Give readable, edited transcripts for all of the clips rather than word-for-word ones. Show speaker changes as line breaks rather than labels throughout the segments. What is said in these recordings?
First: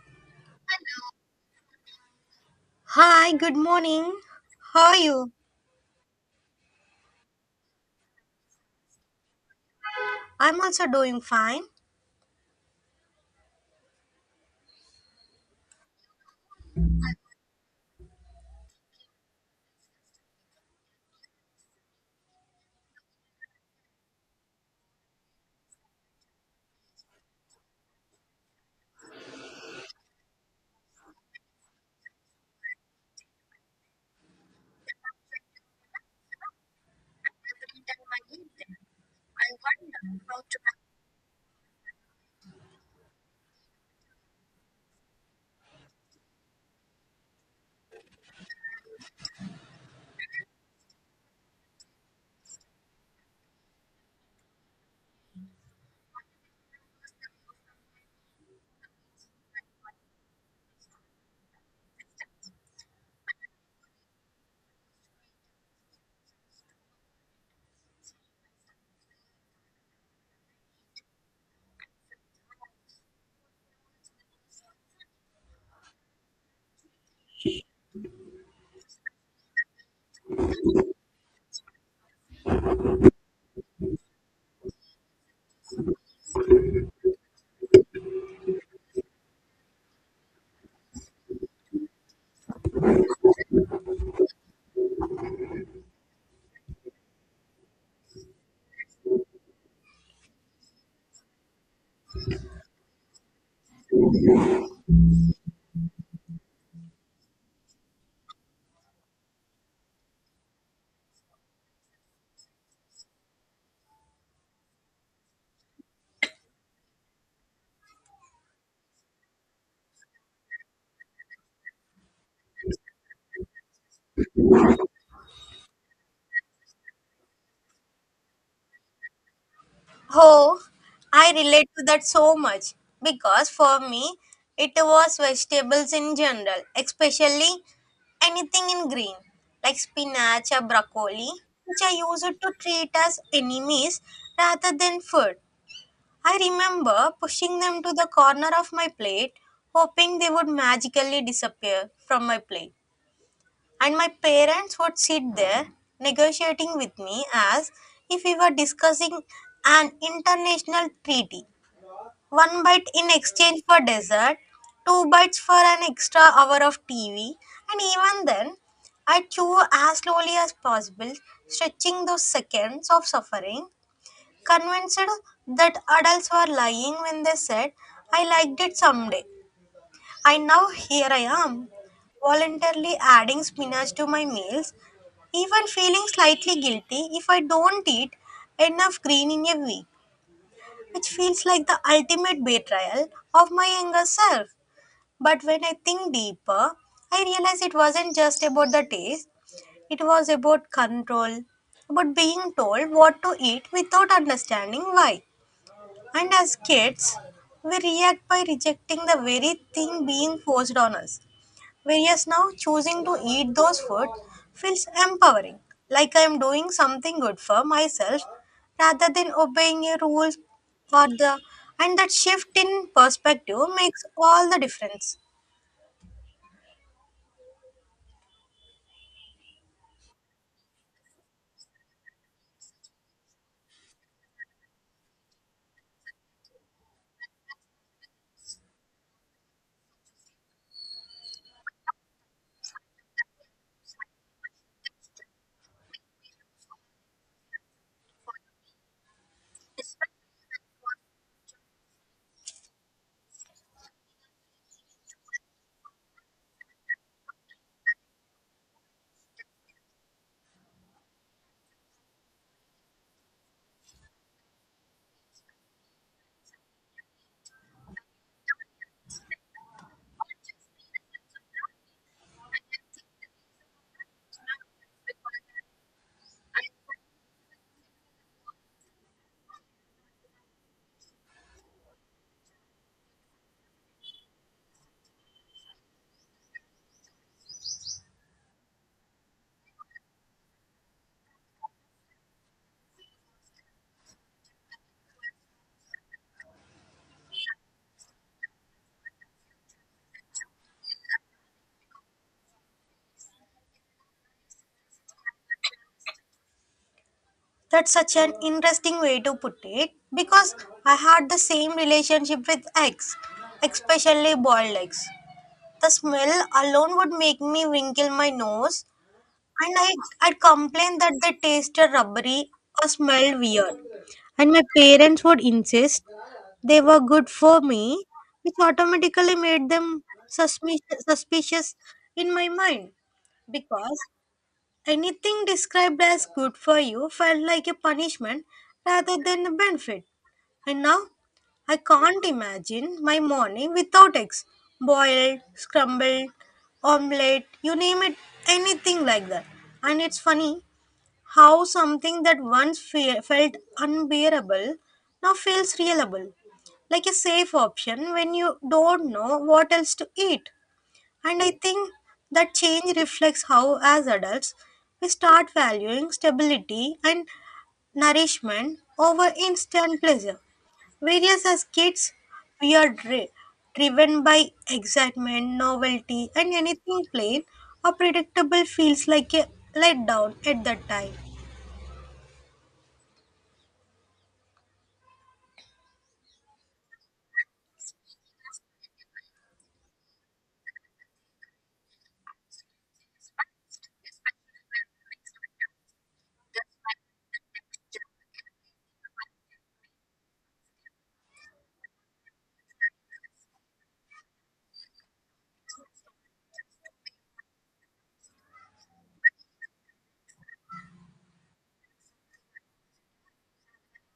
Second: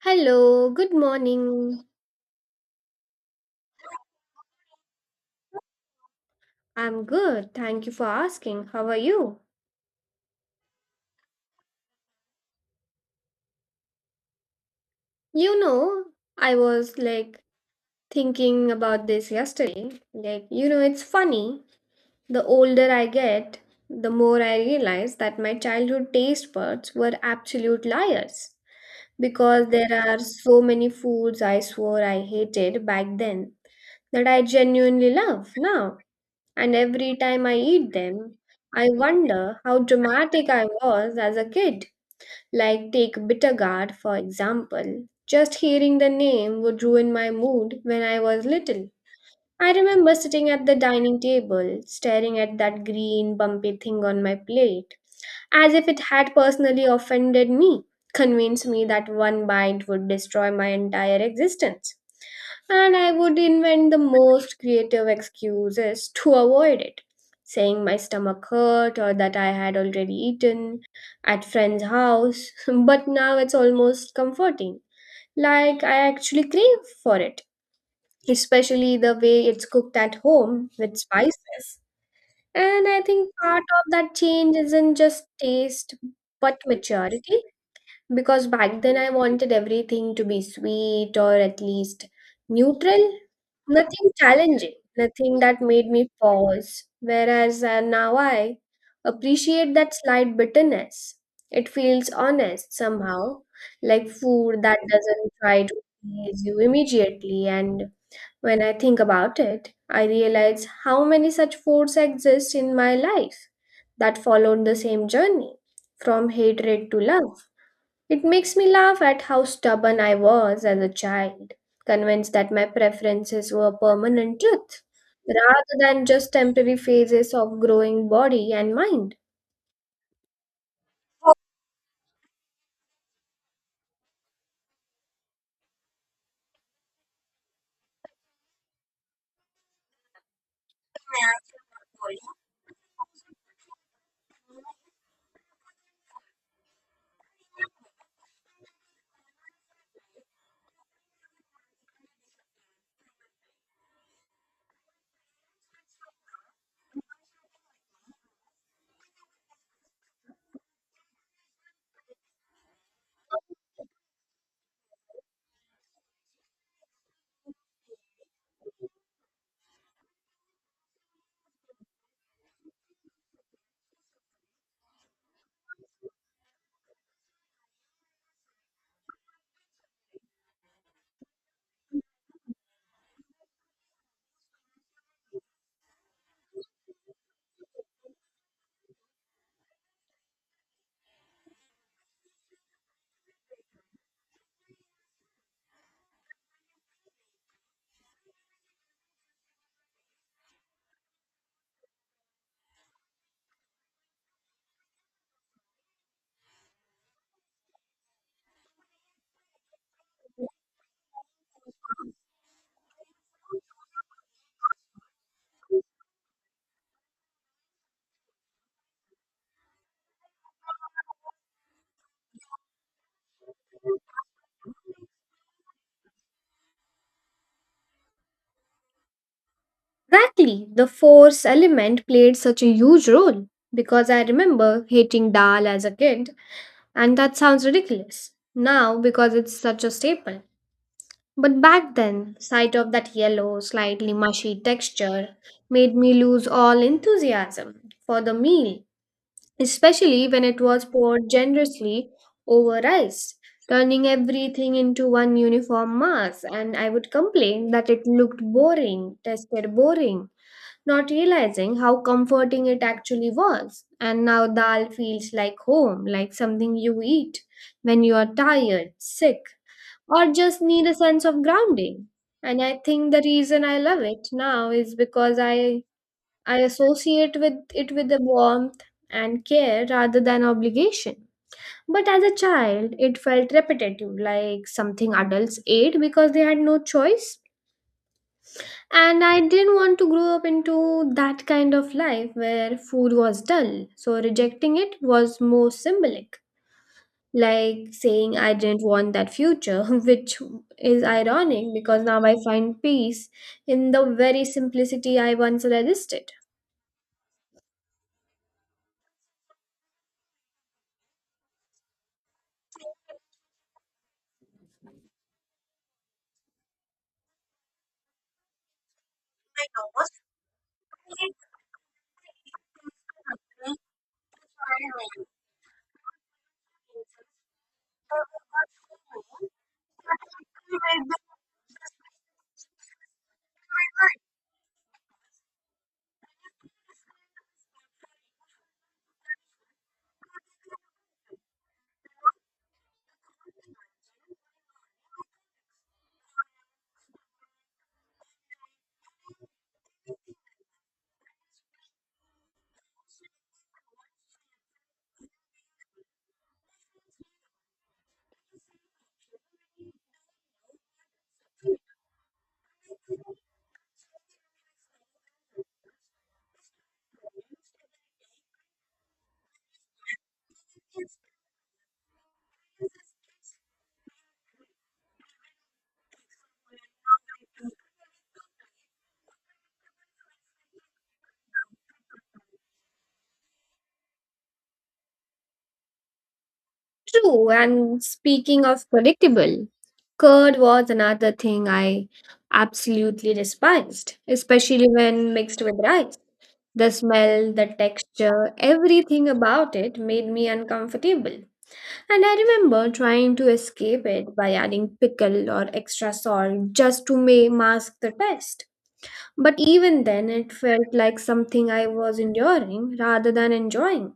Hello, good morning.
Hi, good morning. How are you?
I'm good. Thank you for asking. How are you?
I'm also doing fine.
You know, I was like thinking about this yesterday. Like, you know, it's funny. The older I get, the more I realize that my childhood taste buds were absolute liars because there are so many foods I swore I hated back then that I genuinely love now. And every time I eat them, I wonder how dramatic I was as a kid. Like, take Bittergaard, for example. Just hearing the name would ruin my mood when I was little. I remember sitting at the dining table, staring at that green, bumpy thing on my plate as if it had personally offended me, convinced me that one bite would destroy my entire existence. And I would invent the most creative excuses to avoid it, saying my stomach hurt or that I had already eaten at friend's house, but now it's almost comforting. Like I actually crave for it, especially the way it's cooked at home with spices. And I think part of that change isn't just taste, but maturity. Because back then I wanted everything to be sweet or at least neutral, nothing challenging, nothing that made me pause. Whereas now I appreciate that slight bitterness. It feels honest somehow, like food that doesn't try to please you immediately. And when I think about it, I realize how many such forts exist in my life that followed the same journey from hatred to love. It makes me laugh at how stubborn I was as a child, convinced that my preferences were permanent truth rather than just temporary phases of growing body and mind.
Oh, I relate to that so much because for me, it was vegetables in general, especially anything in green, like spinach or broccoli, which I used to treat as enemies rather than food. I remember pushing them to the corner of my plate, hoping they would magically disappear from my plate. And my parents would sit there negotiating with me as if we were discussing an international treaty. One bite in exchange for dessert, two bites for an extra hour of TV, and even then, I chew as slowly as possible, stretching those seconds of suffering, convinced that adults were lying when they said, I liked it someday. And now here I am, voluntarily adding spinach to my meals, even feeling slightly guilty if I don't eat enough green in a week, which feels like the ultimate betrayal of my younger self. But when I think deeper, I realize it wasn't just about the taste, it was about control, about being told what to eat without understanding why. And as kids, we react by rejecting the very thing being forced on us. Whereas now choosing to eat those food feels empowering, like I am doing something good for myself rather than obeying a rule or the, and that shift in perspective makes all the difference.
Exactly, the force element played such a huge role because I remember hating dal as a kid. And that sounds ridiculous now because it's such a staple. But back then, sight of that yellow, slightly mushy texture made me lose all enthusiasm for the meal, especially when it was poured generously over rice, turning everything into one uniform mass, and I would complain that it looked boring, tasted boring, not realizing how comforting it actually was. And now dal feels like home, like something you eat when you are tired, sick, or just need a sense of grounding. And I think the reason I love it now is because I associate with it with the warmth and care rather than obligation. But as a child, it felt repetitive, like something adults ate because they had no choice and I didn't want to grow up into that kind of life where food was dull, so rejecting it was more symbolic. Like saying I didn't want that future, which is ironic because now I find peace in the very simplicity I once resisted.
That's such an interesting way to put it because I had the same relationship with eggs, especially boiled eggs. The smell alone would make me wrinkle my nose. And I, I'd complain that they tasted rubbery or smelled weird. And my parents would insist they were good for me, which automatically made them suspicious in my mind. Because anything described as good for you felt like a punishment rather than a benefit. And now I can't imagine my morning without eggs. Boiled, scrambled, omelette, you name it, anything like that. And it's funny how something that once felt unbearable now feels reliable, like a safe option when you don't know what else to eat. And I think that change reflects how, as adults, we start valuing stability and nourishment over instant pleasure. Whereas as kids, we are driven by excitement, novelty, and anything plain or predictable feels like a letdown at that time.
True, and speaking of predictable, curd was another thing I absolutely despised, especially when mixed with rice. The smell, the texture, everything about it made me uncomfortable. And I remember trying to escape it by adding pickle or extra salt just to mask the taste. But even then, it felt like something I was enduring rather than enjoying.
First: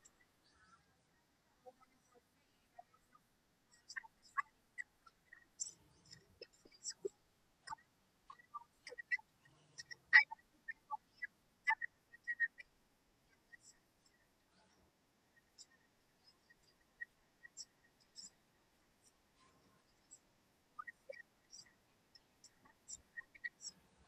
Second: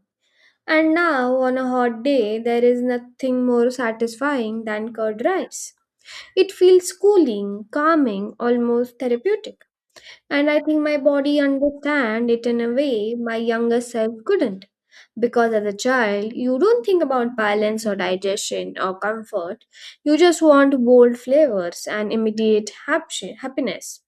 And now, on a hot day, there is nothing more satisfying than curd rice. It feels cooling, calming, almost therapeutic. And I think my body understand it in a way my younger self couldn't. Because as a child, you don't think about balance or digestion or comfort. You just want bold flavors and immediate happiness.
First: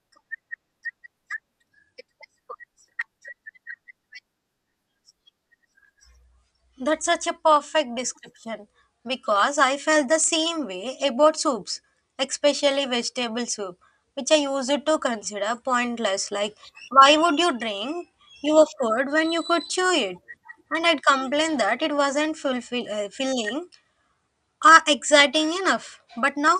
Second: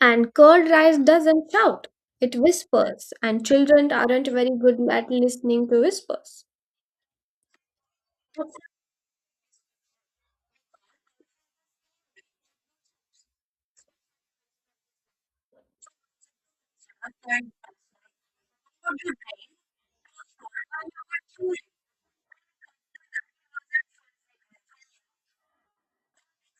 And curd rice doesn't shout, it whispers, and children aren't very good at listening to whispers.
That's such a perfect description because I felt the same way about soups, especially vegetable soup, which I used to consider pointless. Like, why would you drink your food when you could chew it? And I'd complain that it wasn't filling are exciting enough, but now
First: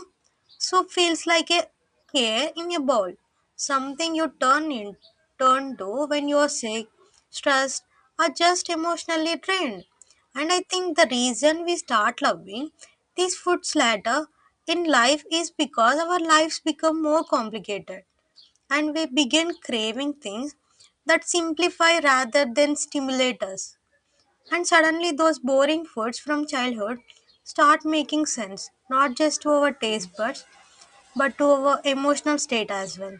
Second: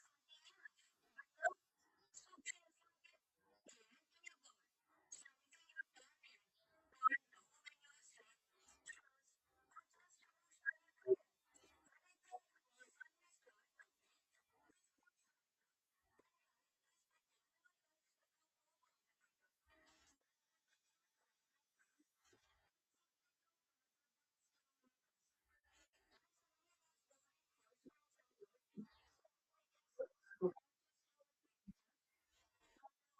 soup feels like a care in a bowl, something you turn to when you are sick, stressed, or just emotionally drained. And I think the reason we start loving these foods later in life is because our lives become more complicated and we begin craving things that simplify rather than stimulate us. And suddenly, those boring foods from childhood start making sense, not just to our taste buds, but to our emotional state as well.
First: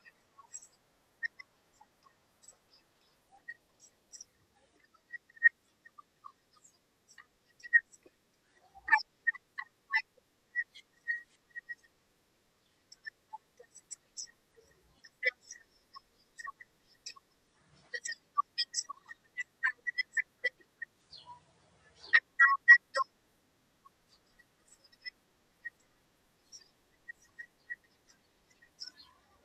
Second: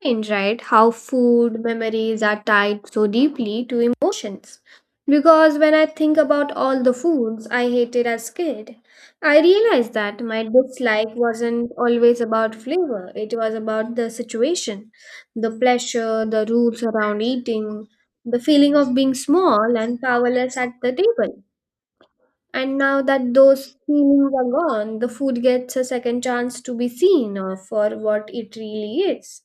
Strange, right? How food memories are tied so deeply to emotions. Because when I think about all the foods I hated as kid, I realized that my dislike wasn't always about flavor. It was about the situation, the pleasure, the rules around eating, the feeling of being small and powerless at the table. And now that those feelings are gone, the food gets a second chance to be seen for what it really is.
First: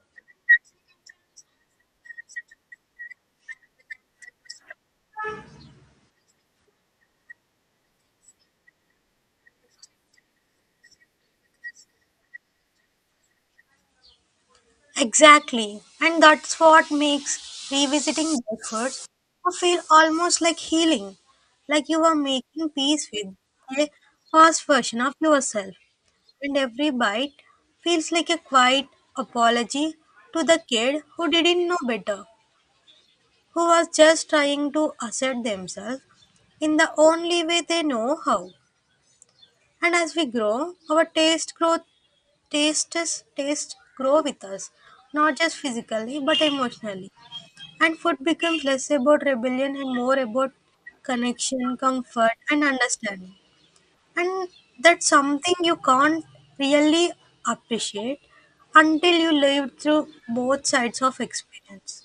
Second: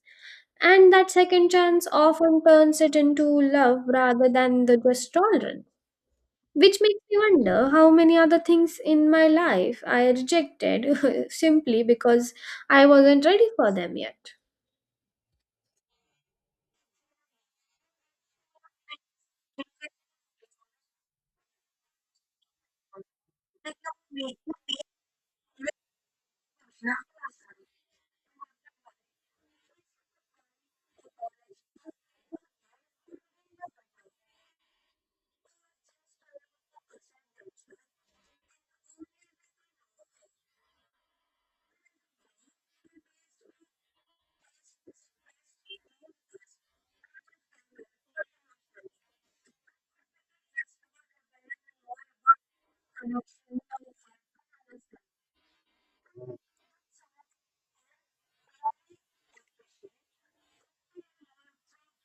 And that second chance often turns it into love rather than the just tolerance. Which makes me wonder how many other things in my life I rejected simply because I wasn't ready for them yet.
Exactly. And that's what makes revisiting those foods feel almost like healing, like you are making peace with a past version of yourself. And every bite feels like a quiet apology to the kid who didn't know better, who was just trying to assert themselves in the only way they know how. And as we grow, our taste grow tastes taste grow with us, not just physically but emotionally. And food becomes less about rebellion and more about connection, comfort, and understanding. And that's something you can't really appreciate until you live through both sides of experience.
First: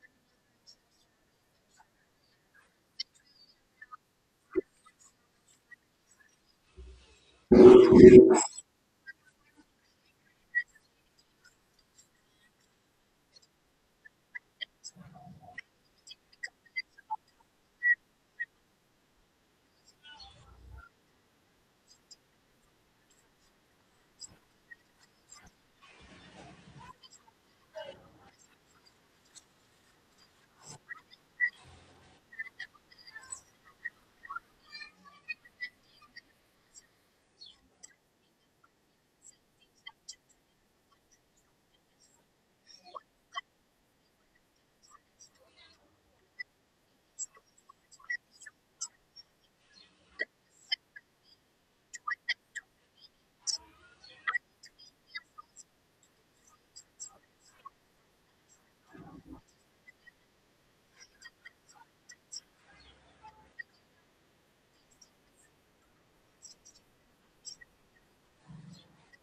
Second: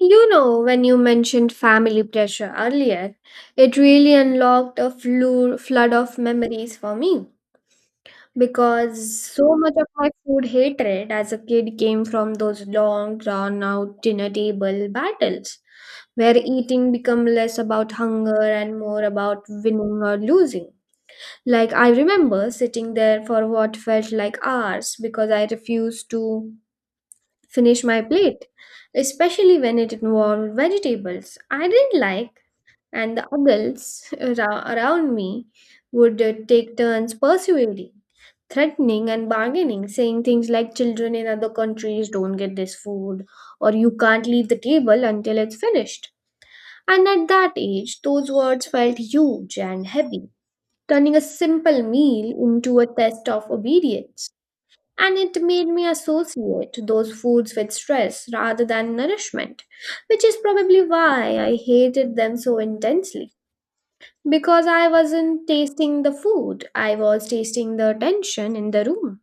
You know, when you mentioned family pressure earlier, it really unlocked a flood of memories for me. Because so much of my food hatred as a kid came from those long drawn out dinner table battles where eating became less about hunger and more about winning or losing. Like I remember sitting there for what felt like hours because I refused to finish my plate, especially when it involved vegetables I didn't like. And the adults around me would take turns persuading, threatening, and bargaining, saying things like children in other countries don't get this food, or you can't leave the table until it's finished. And at that age, those words felt huge and heavy, turning a simple meal into a test of obedience. And it made me associate those foods with stress rather than nourishment, which is probably why I hated them so intensely. Because I wasn't tasting the food, I was tasting the tension in the room,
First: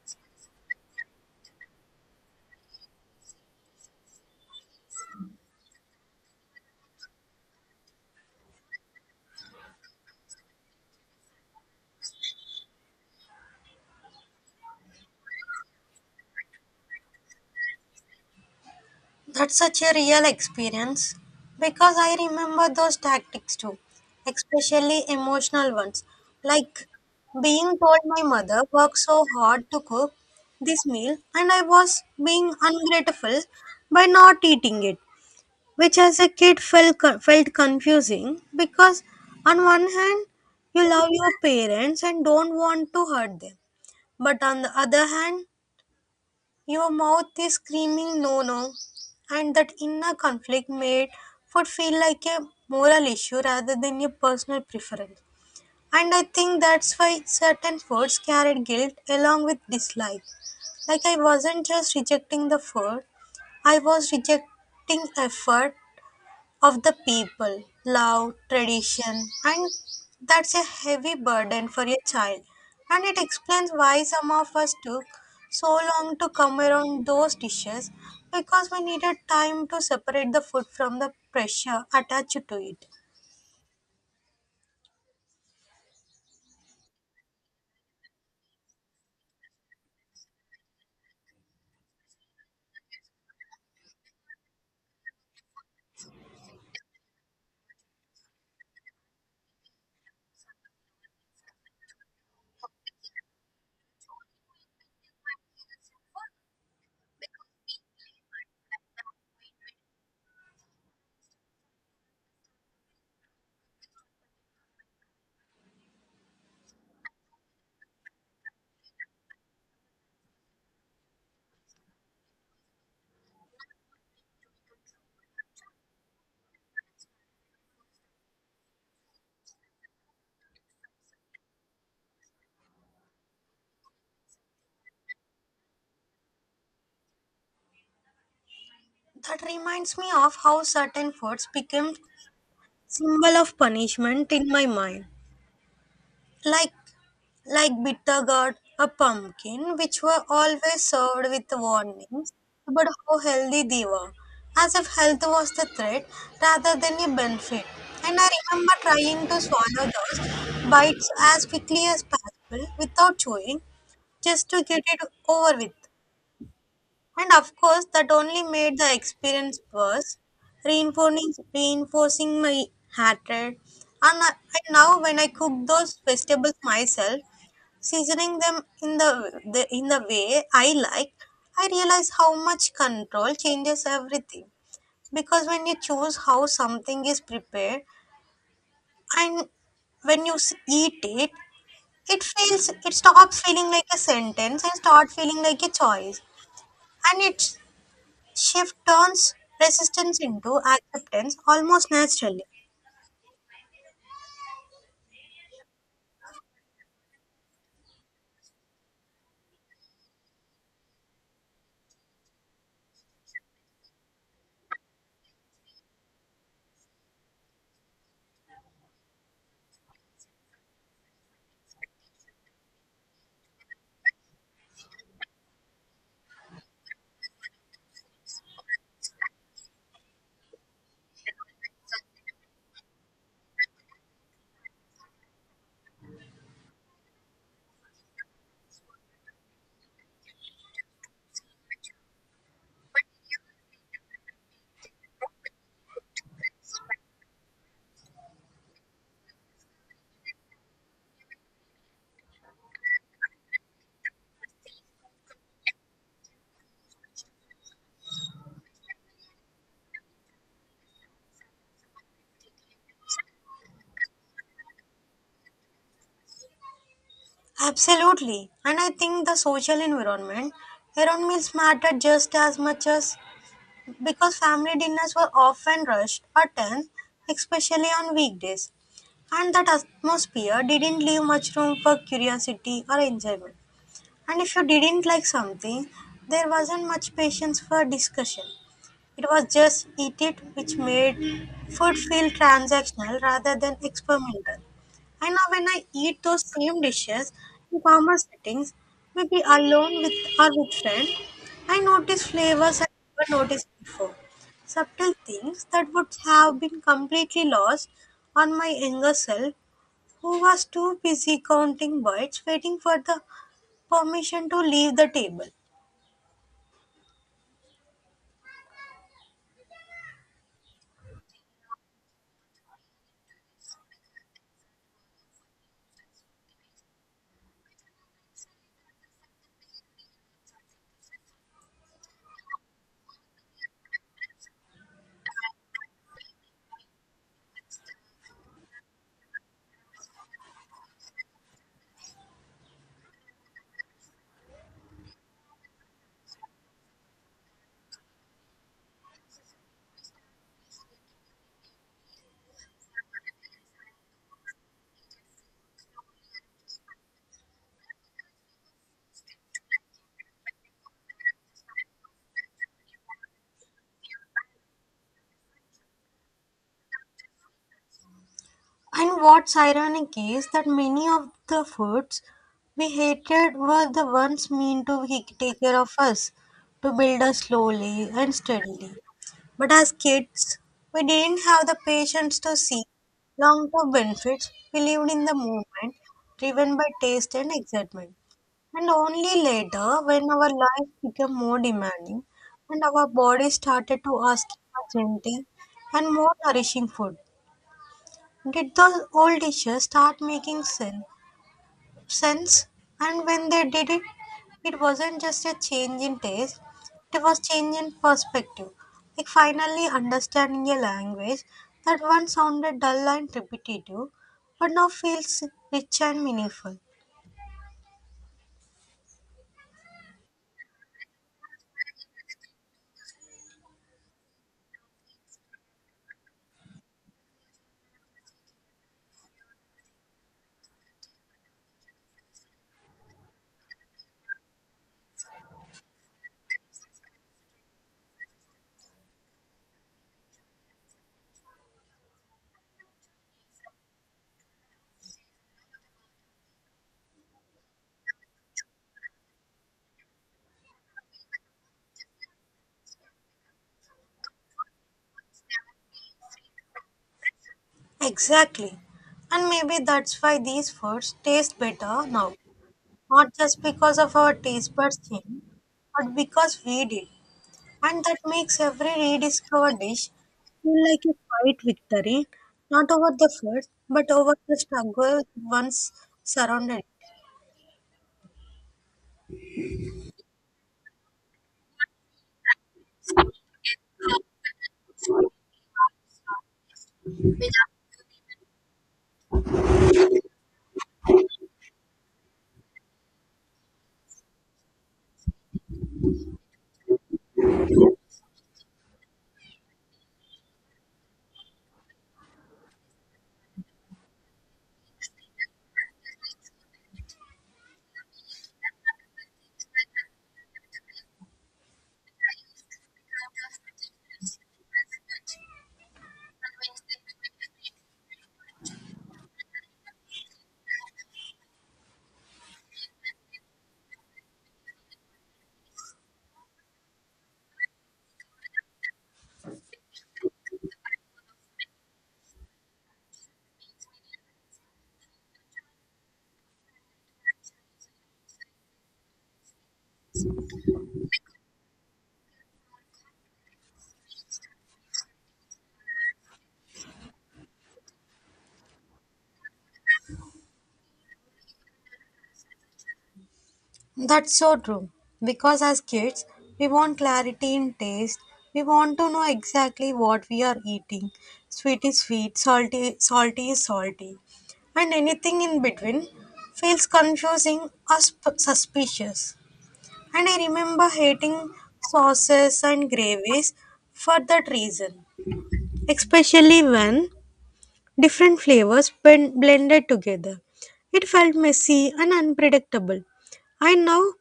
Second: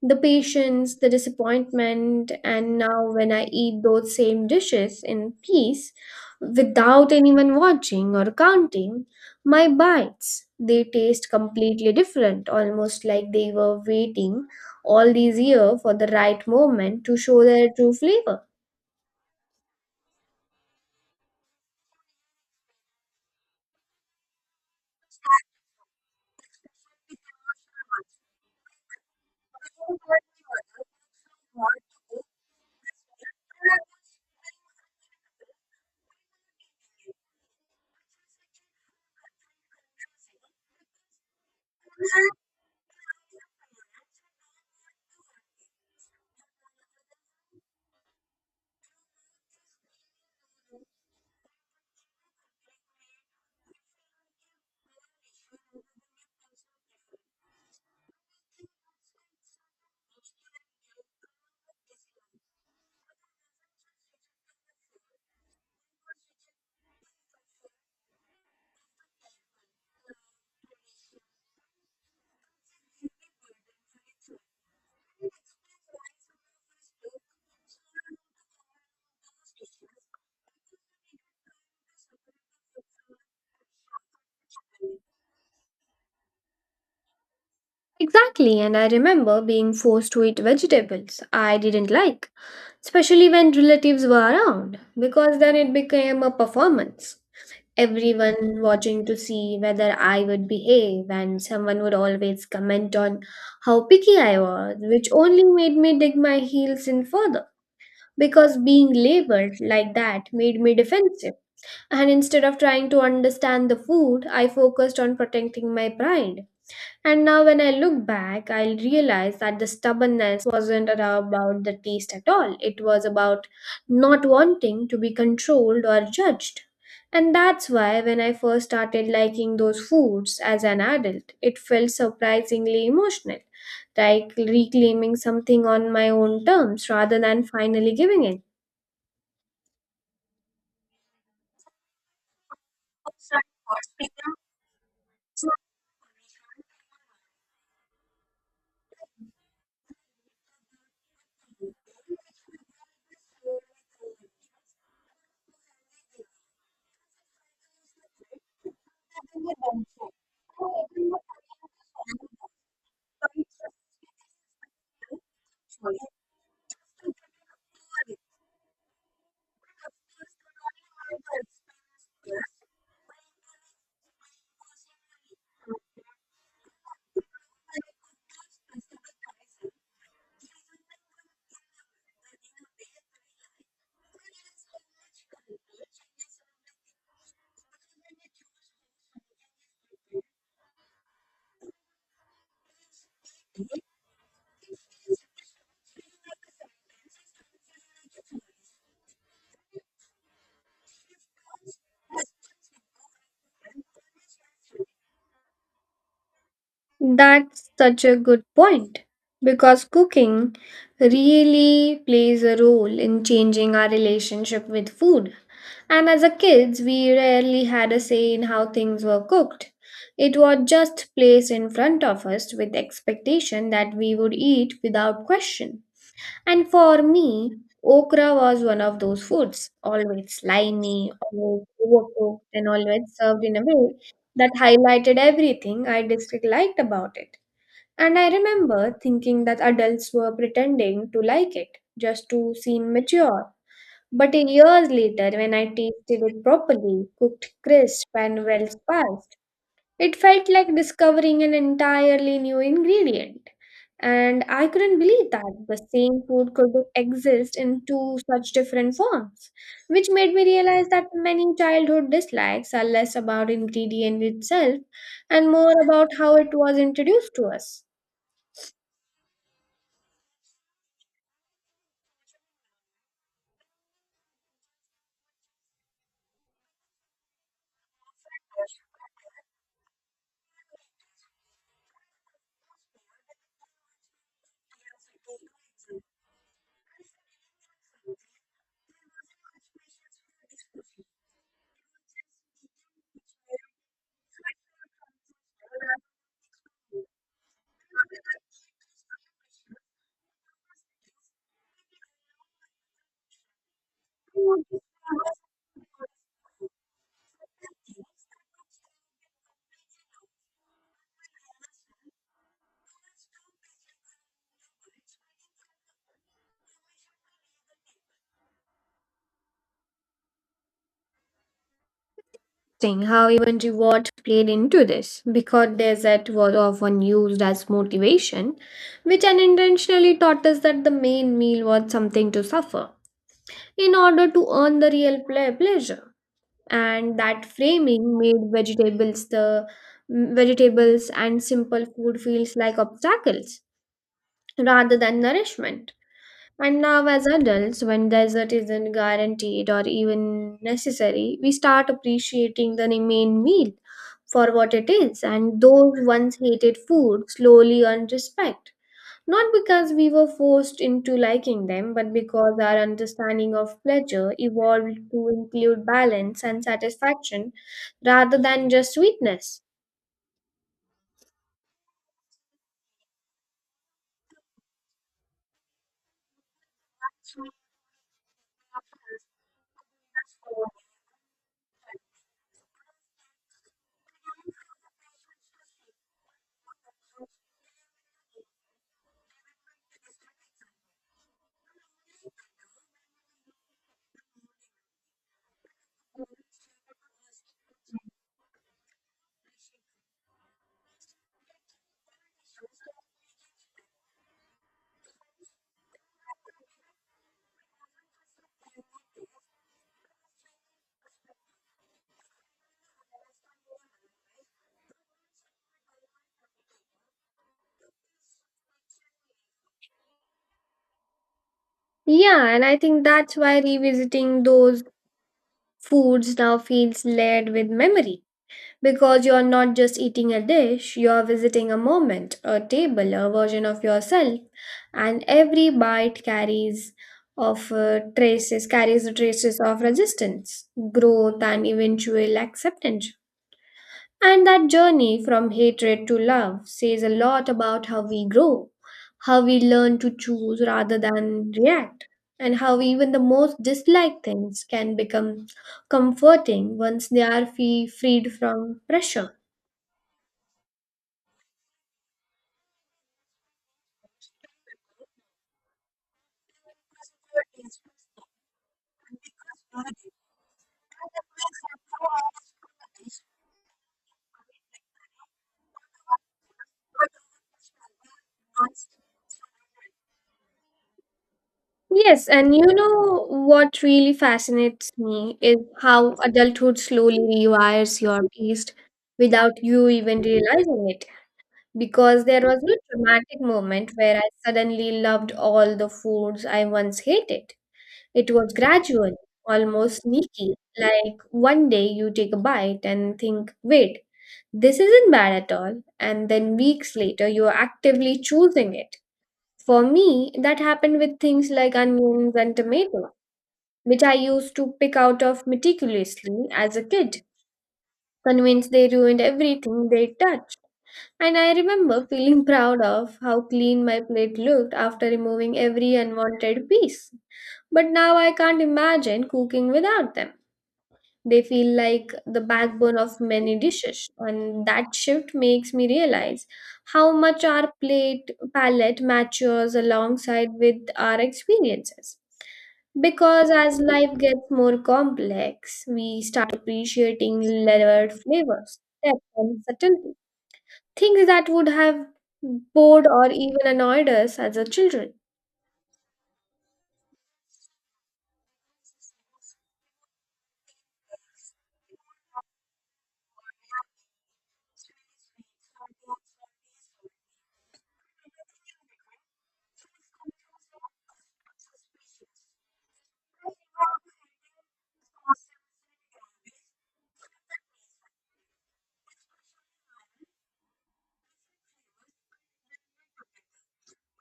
the patience, the disappointment. And now, when I eat those same dishes in peace, without anyone watching or counting, my bites, they taste completely different, almost like they were waiting all these years for the right moment to show their true flavor.
That's such a real experience because I remember those tactics too, especially emotional ones. Like being told my mother worked so hard to cook this meal and I was being ungrateful by not eating it, which as a kid felt confusing because on one hand, you love your parents and don't want to hurt them, but on the other hand, your mouth is screaming no, no. And that inner conflict made food feel like a moral issue rather than a personal preference. And I think that's why certain foods carried guilt along with dislike. Like I wasn't just rejecting the food, I was rejecting effort of the people, love, tradition, and that's a heavy burden for a child. And it explains why some of us took so long to come around those dishes because we needed time to separate the food from the pressure attached to it.
Exactly, and I remember being forced to eat vegetables I didn't like, especially when relatives were around, because then it became a performance. Everyone watching to see whether I would behave, and someone would always comment on how picky I was, which only made me dig my heels in further. Because being labeled like that made me defensive, and instead of trying to understand the food, I focused on protecting my pride. And now, when I look back, I realize that the stubbornness wasn't at all about the taste at all. It was about not wanting to be controlled or judged. And that's why, when I first started liking those foods as an adult, it felt surprisingly emotional, like reclaiming something on my own terms rather than finally giving it.
That reminds me of how certain foods became symbol of punishment in my mind. Like like bitter gourd or pumpkin, which were always served with warnings about how healthy they were, as if health was the threat rather than a benefit. And I remember trying to swallow those bites as quickly as possible without chewing, just to get it over with. And of course, that only made the experience worse, reinforcing my hatred. And now, when I cook those vegetables myself, seasoning them in the way I like, I realize how much control changes everything. Because when you choose how something is prepared and when you eat it, it feels it stops feeling like a sentence and start feeling like a choice, and it shift turns resistance into acceptance almost naturally.
That's such a good point because cooking really plays a role in changing our relationship with food. And as a kids, we rarely had a say in how things were cooked. It was just placed in front of us with expectation that we would eat without question. And for me, okra was one of those foods, always slimy, always overcooked, and always served in a way that highlighted everything I disliked about it. And I remember thinking that adults were pretending to like it just to seem mature. But years later, when I tasted it properly, cooked crisp and well spiced, it felt like discovering an entirely new ingredient. And I couldn't believe that the same food could exist in two such different forms, which made me realize that many childhood dislikes are less about ingredient itself and more about how it was introduced to us.
Absolutely, and I think the social environment around meals matter just as much as because family dinners were often rushed or tense, especially on weekdays, and that atmosphere didn't leave much room for curiosity or enjoyment. And if you didn't like something, there wasn't much patience for discussion. It was just eat it, which made food feel transactional rather than experimental. And now, when I eat those same dishes in calmer settings, maybe alone with or with friends, I notice flavors I never noticed before. Subtle things that would have been completely lost on my younger self, who was too busy counting bites, waiting for the permission to leave the table.
Seeing how even reward played into this, because dessert was often used as motivation, which unintentionally taught us that the main meal was something to suffer in order to earn the real pleasure. And that framing made vegetables the vegetables and simple food feels like obstacles rather than nourishment. And now as adults, when dessert isn't guaranteed or even necessary, we start appreciating the main meal for what it is, and those once hated food slowly earn respect, not because we were forced into liking them, but because our understanding of pleasure evolved to include balance and satisfaction rather than just
And what's
sweetness.
ironic is that many of the foods we hated were the ones meant to take care of us, to build us slowly and steadily. But as kids, we didn't have the patience to see long term benefits. We lived in the moment, driven by taste and excitement. And only later, when our life became more demanding and our body started to ask for gentle and more nourishing food, did the old dishes start making sense. And when they did it, it wasn't just a change in taste, it was change in perspective. Like finally understanding a language that once sounded dull and repetitive, but now feels rich and meaningful.
Yeah, and I think that's why revisiting those foods now feels layered with memory. Because you're not just eating a dish, you're visiting a moment, a table, a version of yourself, and every bite carries the traces of resistance, growth, and eventual acceptance. And that journey from hatred to love says a lot about how we grow, how we learn to choose rather than react, and how even the most disliked things can become comforting once they are freed
Exactly.
from pressure.
And maybe that's why these foods taste better now. Not just because of our taste buds change, but because we did. And that makes every rediscovered dish feel like a quiet victory, not over the food, but over the struggle once surrounded.
Yes, and you know what really fascinates me is how adulthood slowly rewires your taste without you even realizing it. Because there was no dramatic moment where I suddenly loved all the foods I once hated. It was gradual, almost sneaky. Like one day you take a bite and think, wait, this isn't bad at all. And then weeks later, you're actively choosing it. For me, that happened with things like onions and tomatoes which I used to pick out of meticulously as a kid, convinced they ruined everything they touched. And I remember feeling proud of how clean my plate looked after removing every unwanted piece. But now I can't imagine cooking without them. They feel like the backbone of many dishes, and that shift makes me realize how much our plate palette matures alongside with our experiences. Because as life gets more complex, we start appreciating layered flavors, depth, and subtlety. Things that would have bored or even annoyed
That's
us as
so
a
true.
children.
Because as kids, we want clarity in taste. We want to know exactly what we are eating. Sweet is sweet, salty is salty. And anything in between feels confusing or suspicious. And I remember hating sauces and gravies for that reason, especially when different flavors blended together. It felt messy and unpredictable. I know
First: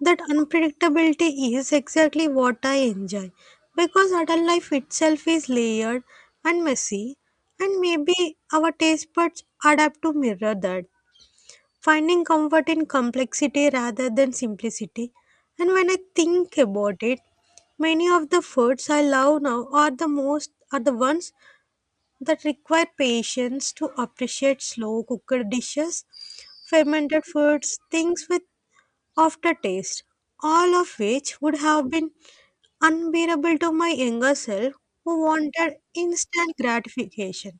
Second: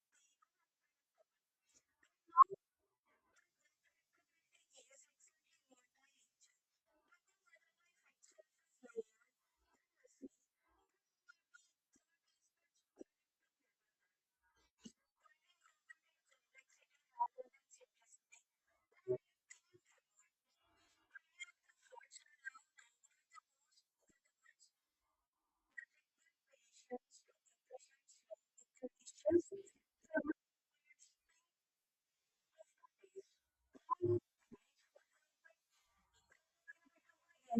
that unpredictability is exactly what I enjoy because adult life itself is layered and messy, and maybe our taste buds adapt to mirror that, finding comfort in complexity rather than simplicity. And when I think about it, many of the foods I love now are the most are the ones that require patience to appreciate slow cooked dishes, fermented foods, things with aftertaste, all of which would have been unbearable to my younger self who wanted instant gratification.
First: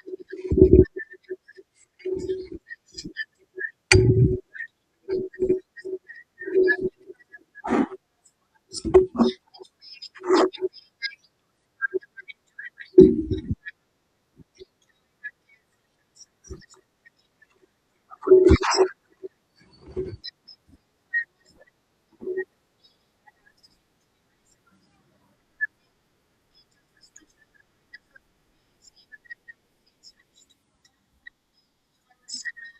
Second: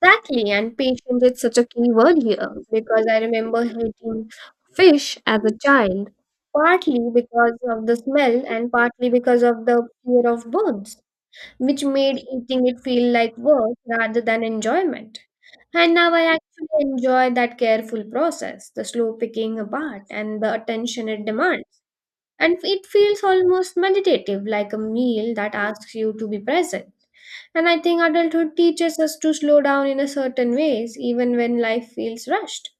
Exactly, and patient is such a key word here because I remember hating fish as a child, partly because of the smell and partly because of the fear of birds, which made eating it feel like work rather than enjoyment. And now I actually enjoy that careful process, the slow picking apart, and the attention it demands. And it feels almost meditative, like a meal that asks you to be present. And I think adulthood teaches us to slow down in a certain ways, even when life feels rushed.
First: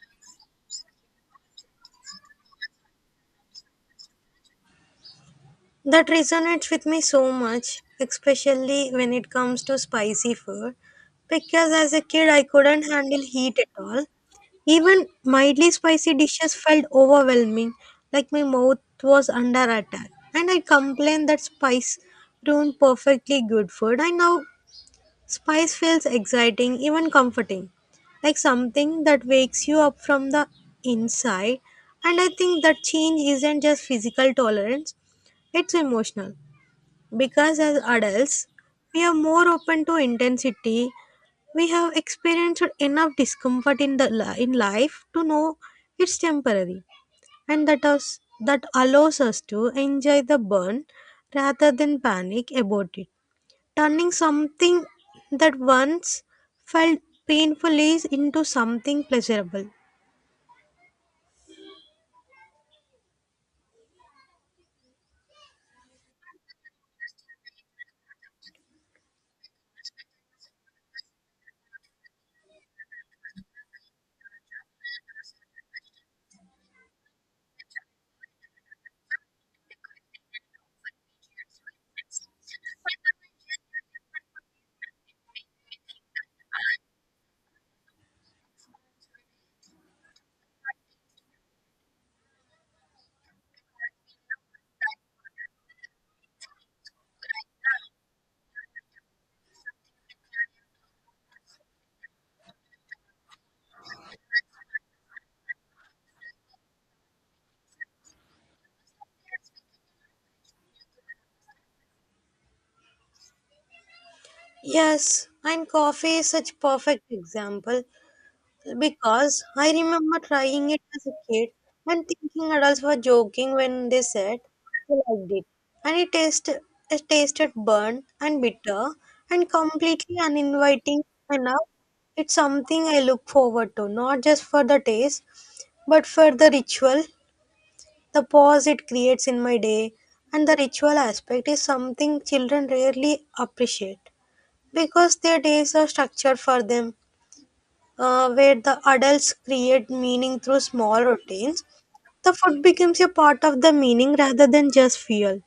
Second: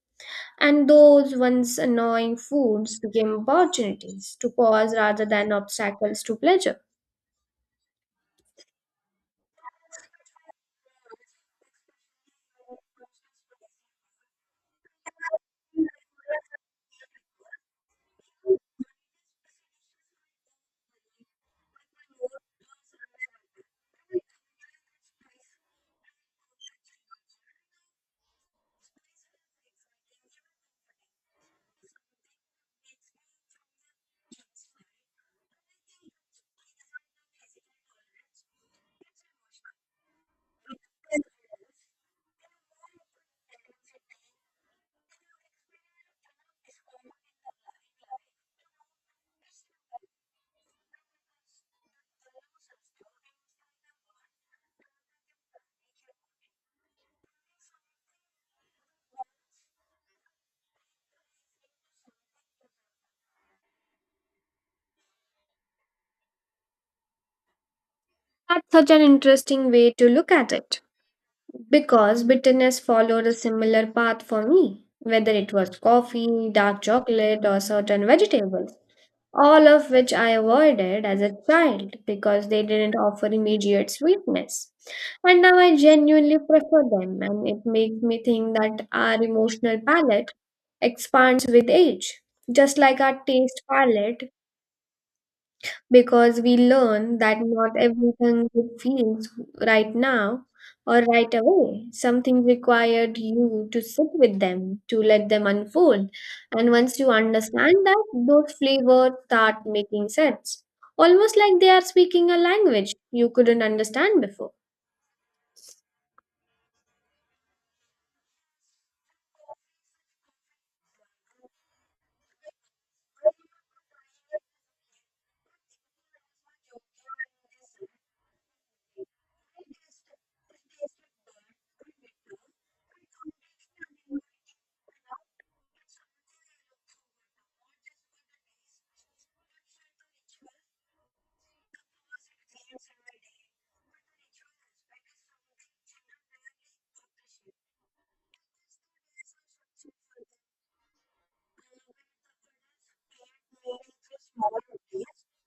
And those once annoying foods became opportunities to pause rather than
That
obstacles to
resonates
pleasure.
with me so much, especially when it comes to spicy food. Because as a kid, I couldn't handle heat at all. Even mildly spicy dishes felt overwhelming, like my mouth was under attack. And I complained that spice ruined perfectly good food. I now spice feels exciting, even comforting, like something that wakes you up from the inside. And I think that change isn't just physical tolerance, it's emotional. Because as adults, we are more open to intensity. We have experienced enough discomfort in the li- in life to know it's temporary, and that allows us to enjoy the burn rather than panic about it. Turning something that once felt painful is into something pleasurable.
That's such an interesting way to look at it because bitterness followed a similar path for me, whether it was coffee, dark chocolate, or certain vegetables. All of which I avoided as a child because they didn't offer immediate sweetness. And now I genuinely prefer them, and it makes me think that our emotional palate expands with age, just like our taste palette because we learn that not everything good feels right now or right away. Some things required you to sit with them, to let them unfold. And once you understand that, those flavors start making sense, almost like they are speaking a language you couldn't understand before.
Yes, and coffee is such perfect example. Because I remember trying it as a kid and thinking adults were joking when they said they liked it. And it tasted burnt and bitter and completely uninviting enough. It's something I look forward to, not just for the taste, but for the ritual, the pause it creates in my day. And the ritual aspect is something children rarely appreciate because their days are structured for them where the adults create meaning through small routines, the food becomes a part of the meaning rather than just fuel.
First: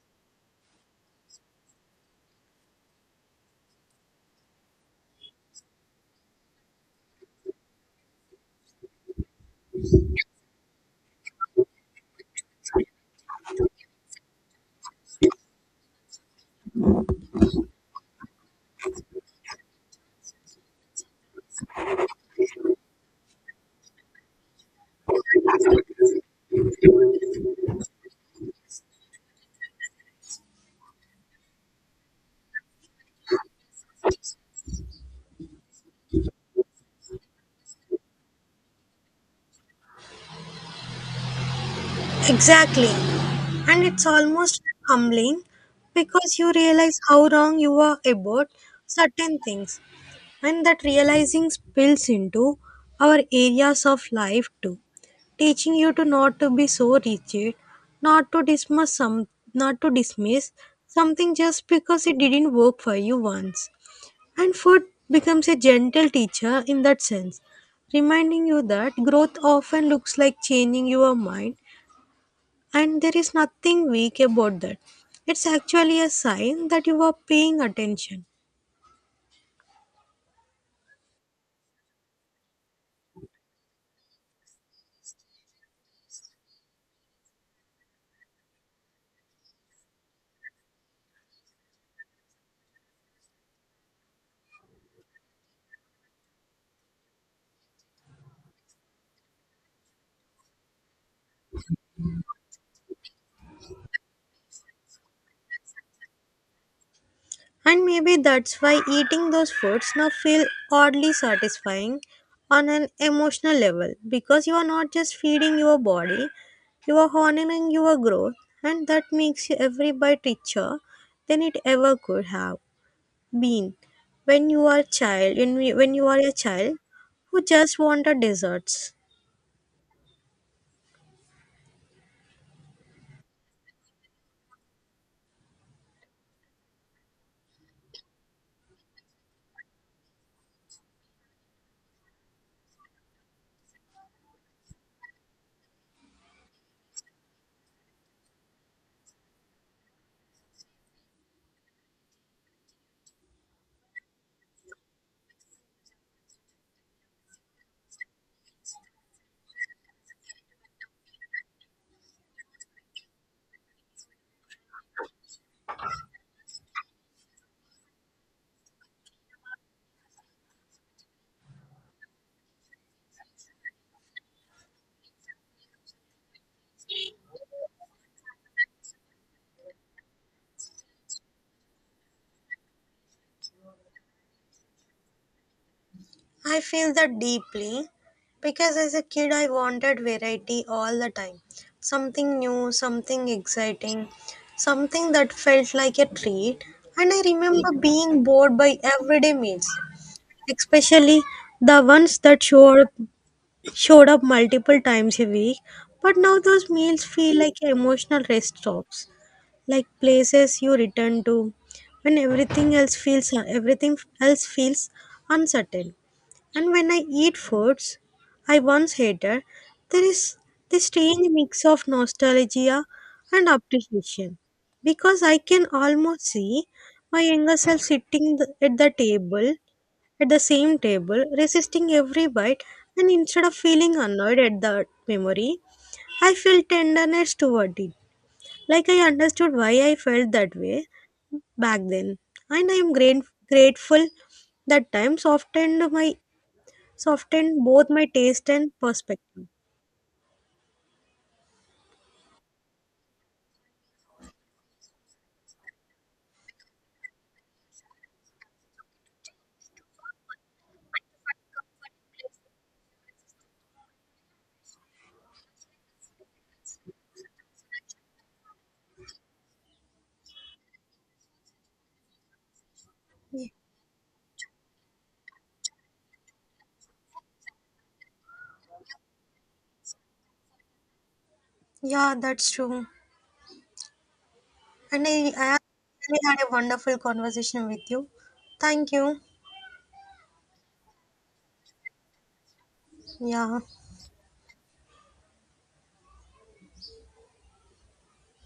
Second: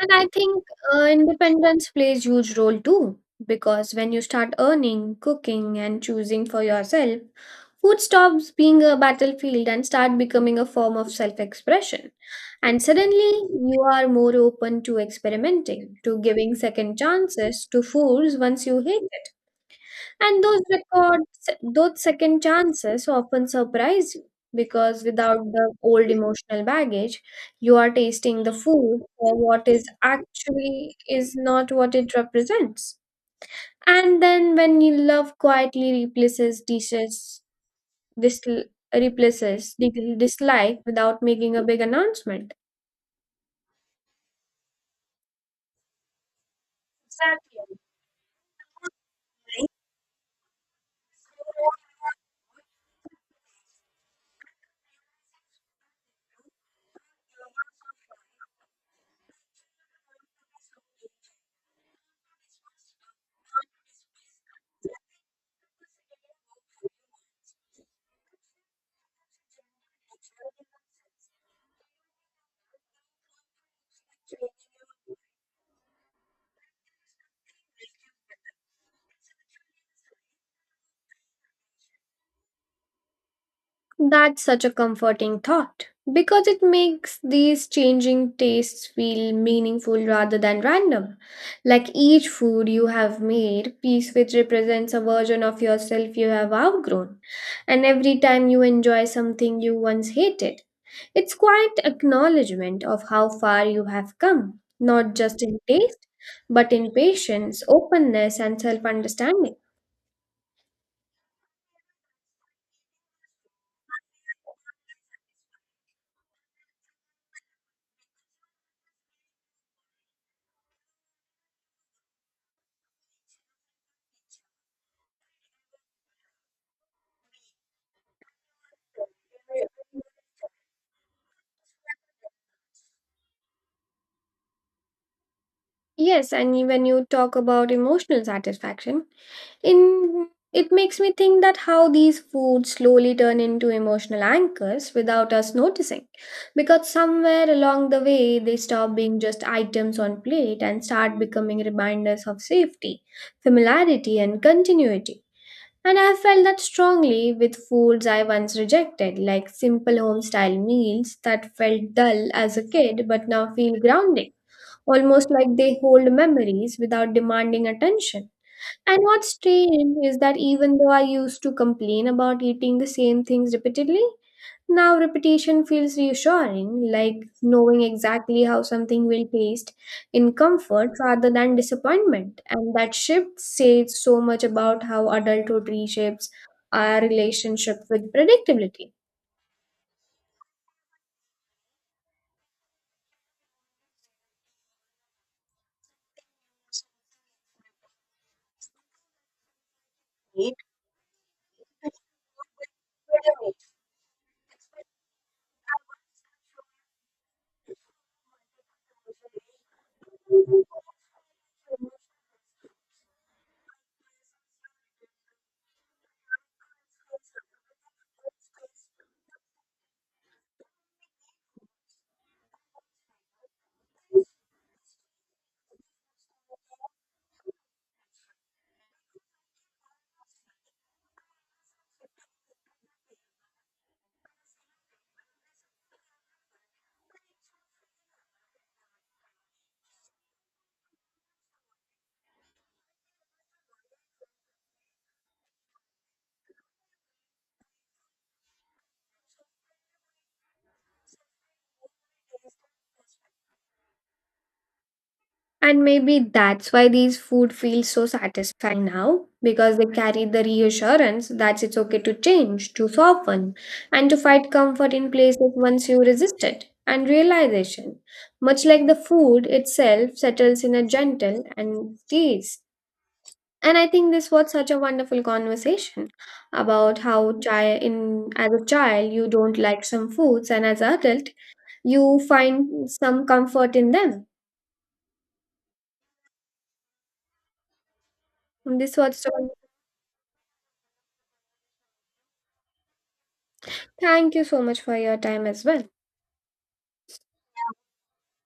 And I think independence plays huge role too, because when you start earning, cooking, and choosing for yourself, food stops being a battlefield and start becoming a form of self-expression. And suddenly, you are more open to experimenting, to giving second chances to foods once you hate it. And those records, those second chances often surprise you because without the old emotional baggage, you are tasting the food for what is actually is not what it represents. And then when you love quietly replaces dishes, dis- replaces dislike without making a big announcement.
Exactly. And it's almost humbling because you realize how wrong
Exactly.
you are about certain things. And that realizing spills into our areas of life too, teaching you to not to be so rigid, not to dismiss some not to dismiss something just because it didn't work for you once. And food becomes a gentle teacher in that sense, reminding you that growth often looks like changing your mind, and there is nothing weak about that. It's actually a sign that you are paying attention.
That's such a comforting thought because it makes these changing tastes feel meaningful rather than random. Like each food you have made, piece which represents a version of yourself you have outgrown, and every time you enjoy something you once hated. It's quite acknowledgement of how far you have come, not just in taste, but in patience,
And maybe
openness, and
that's why
self
eating those
understanding.
foods now feel oddly satisfying on an emotional level because you are not just feeding your body, you are honoring your growth, and that makes you every bite richer than it ever could have been. When you are a child who just wanted desserts.
Yes, and when you talk about emotional satisfaction, in it makes me think that how these foods slowly turn into emotional anchors without us noticing. Because somewhere along the way, they stop being just items on plate and start becoming reminders of safety, familiarity, and continuity. And I felt that strongly with foods I once rejected, like simple home style meals that felt dull as a kid but now feel grounding almost like they hold memories without demanding attention. And what's strange is that even though I used to complain about eating the same things repeatedly, now repetition feels reassuring, like knowing exactly how something will taste in comfort rather than disappointment. And that shift says so much about how adulthood reshapes
I feel
our
that
relationship
deeply
with
because
predictability.
as a kid I wanted variety all the time. Something new, something exciting, something that felt like a treat. And I remember being bored by everyday meals, especially the ones that showed up multiple times a week, but now those meals feel like emotional rest stops, like places you return to when everything else feels uncertain. And when I eat foods I once hated, there is this strange mix of nostalgia and appreciation because I can almost see my younger self sitting at the table, at the same table, resisting every bite, and instead of feeling annoyed at the memory, I feel tenderness toward it, like I understood why I felt that way back then, and I am grateful that time softened my softened both my taste and perspective.
And maybe that's why these food feels so satisfying now because they carry the reassurance that it's okay to change, to soften, and to find comfort in places once you resist it. And realization, much like the food itself, settles in a gentle and peace.
Ye-
And I think this was such a wonderful conversation about how chi- in as a child you don't like some foods and as an adult
Yeah,
you
that's true.
find some comfort in them.
And I actually had a wonderful conversation with you. Thank
This was
you.
so.
Yeah.
Thank you so much for your time as well.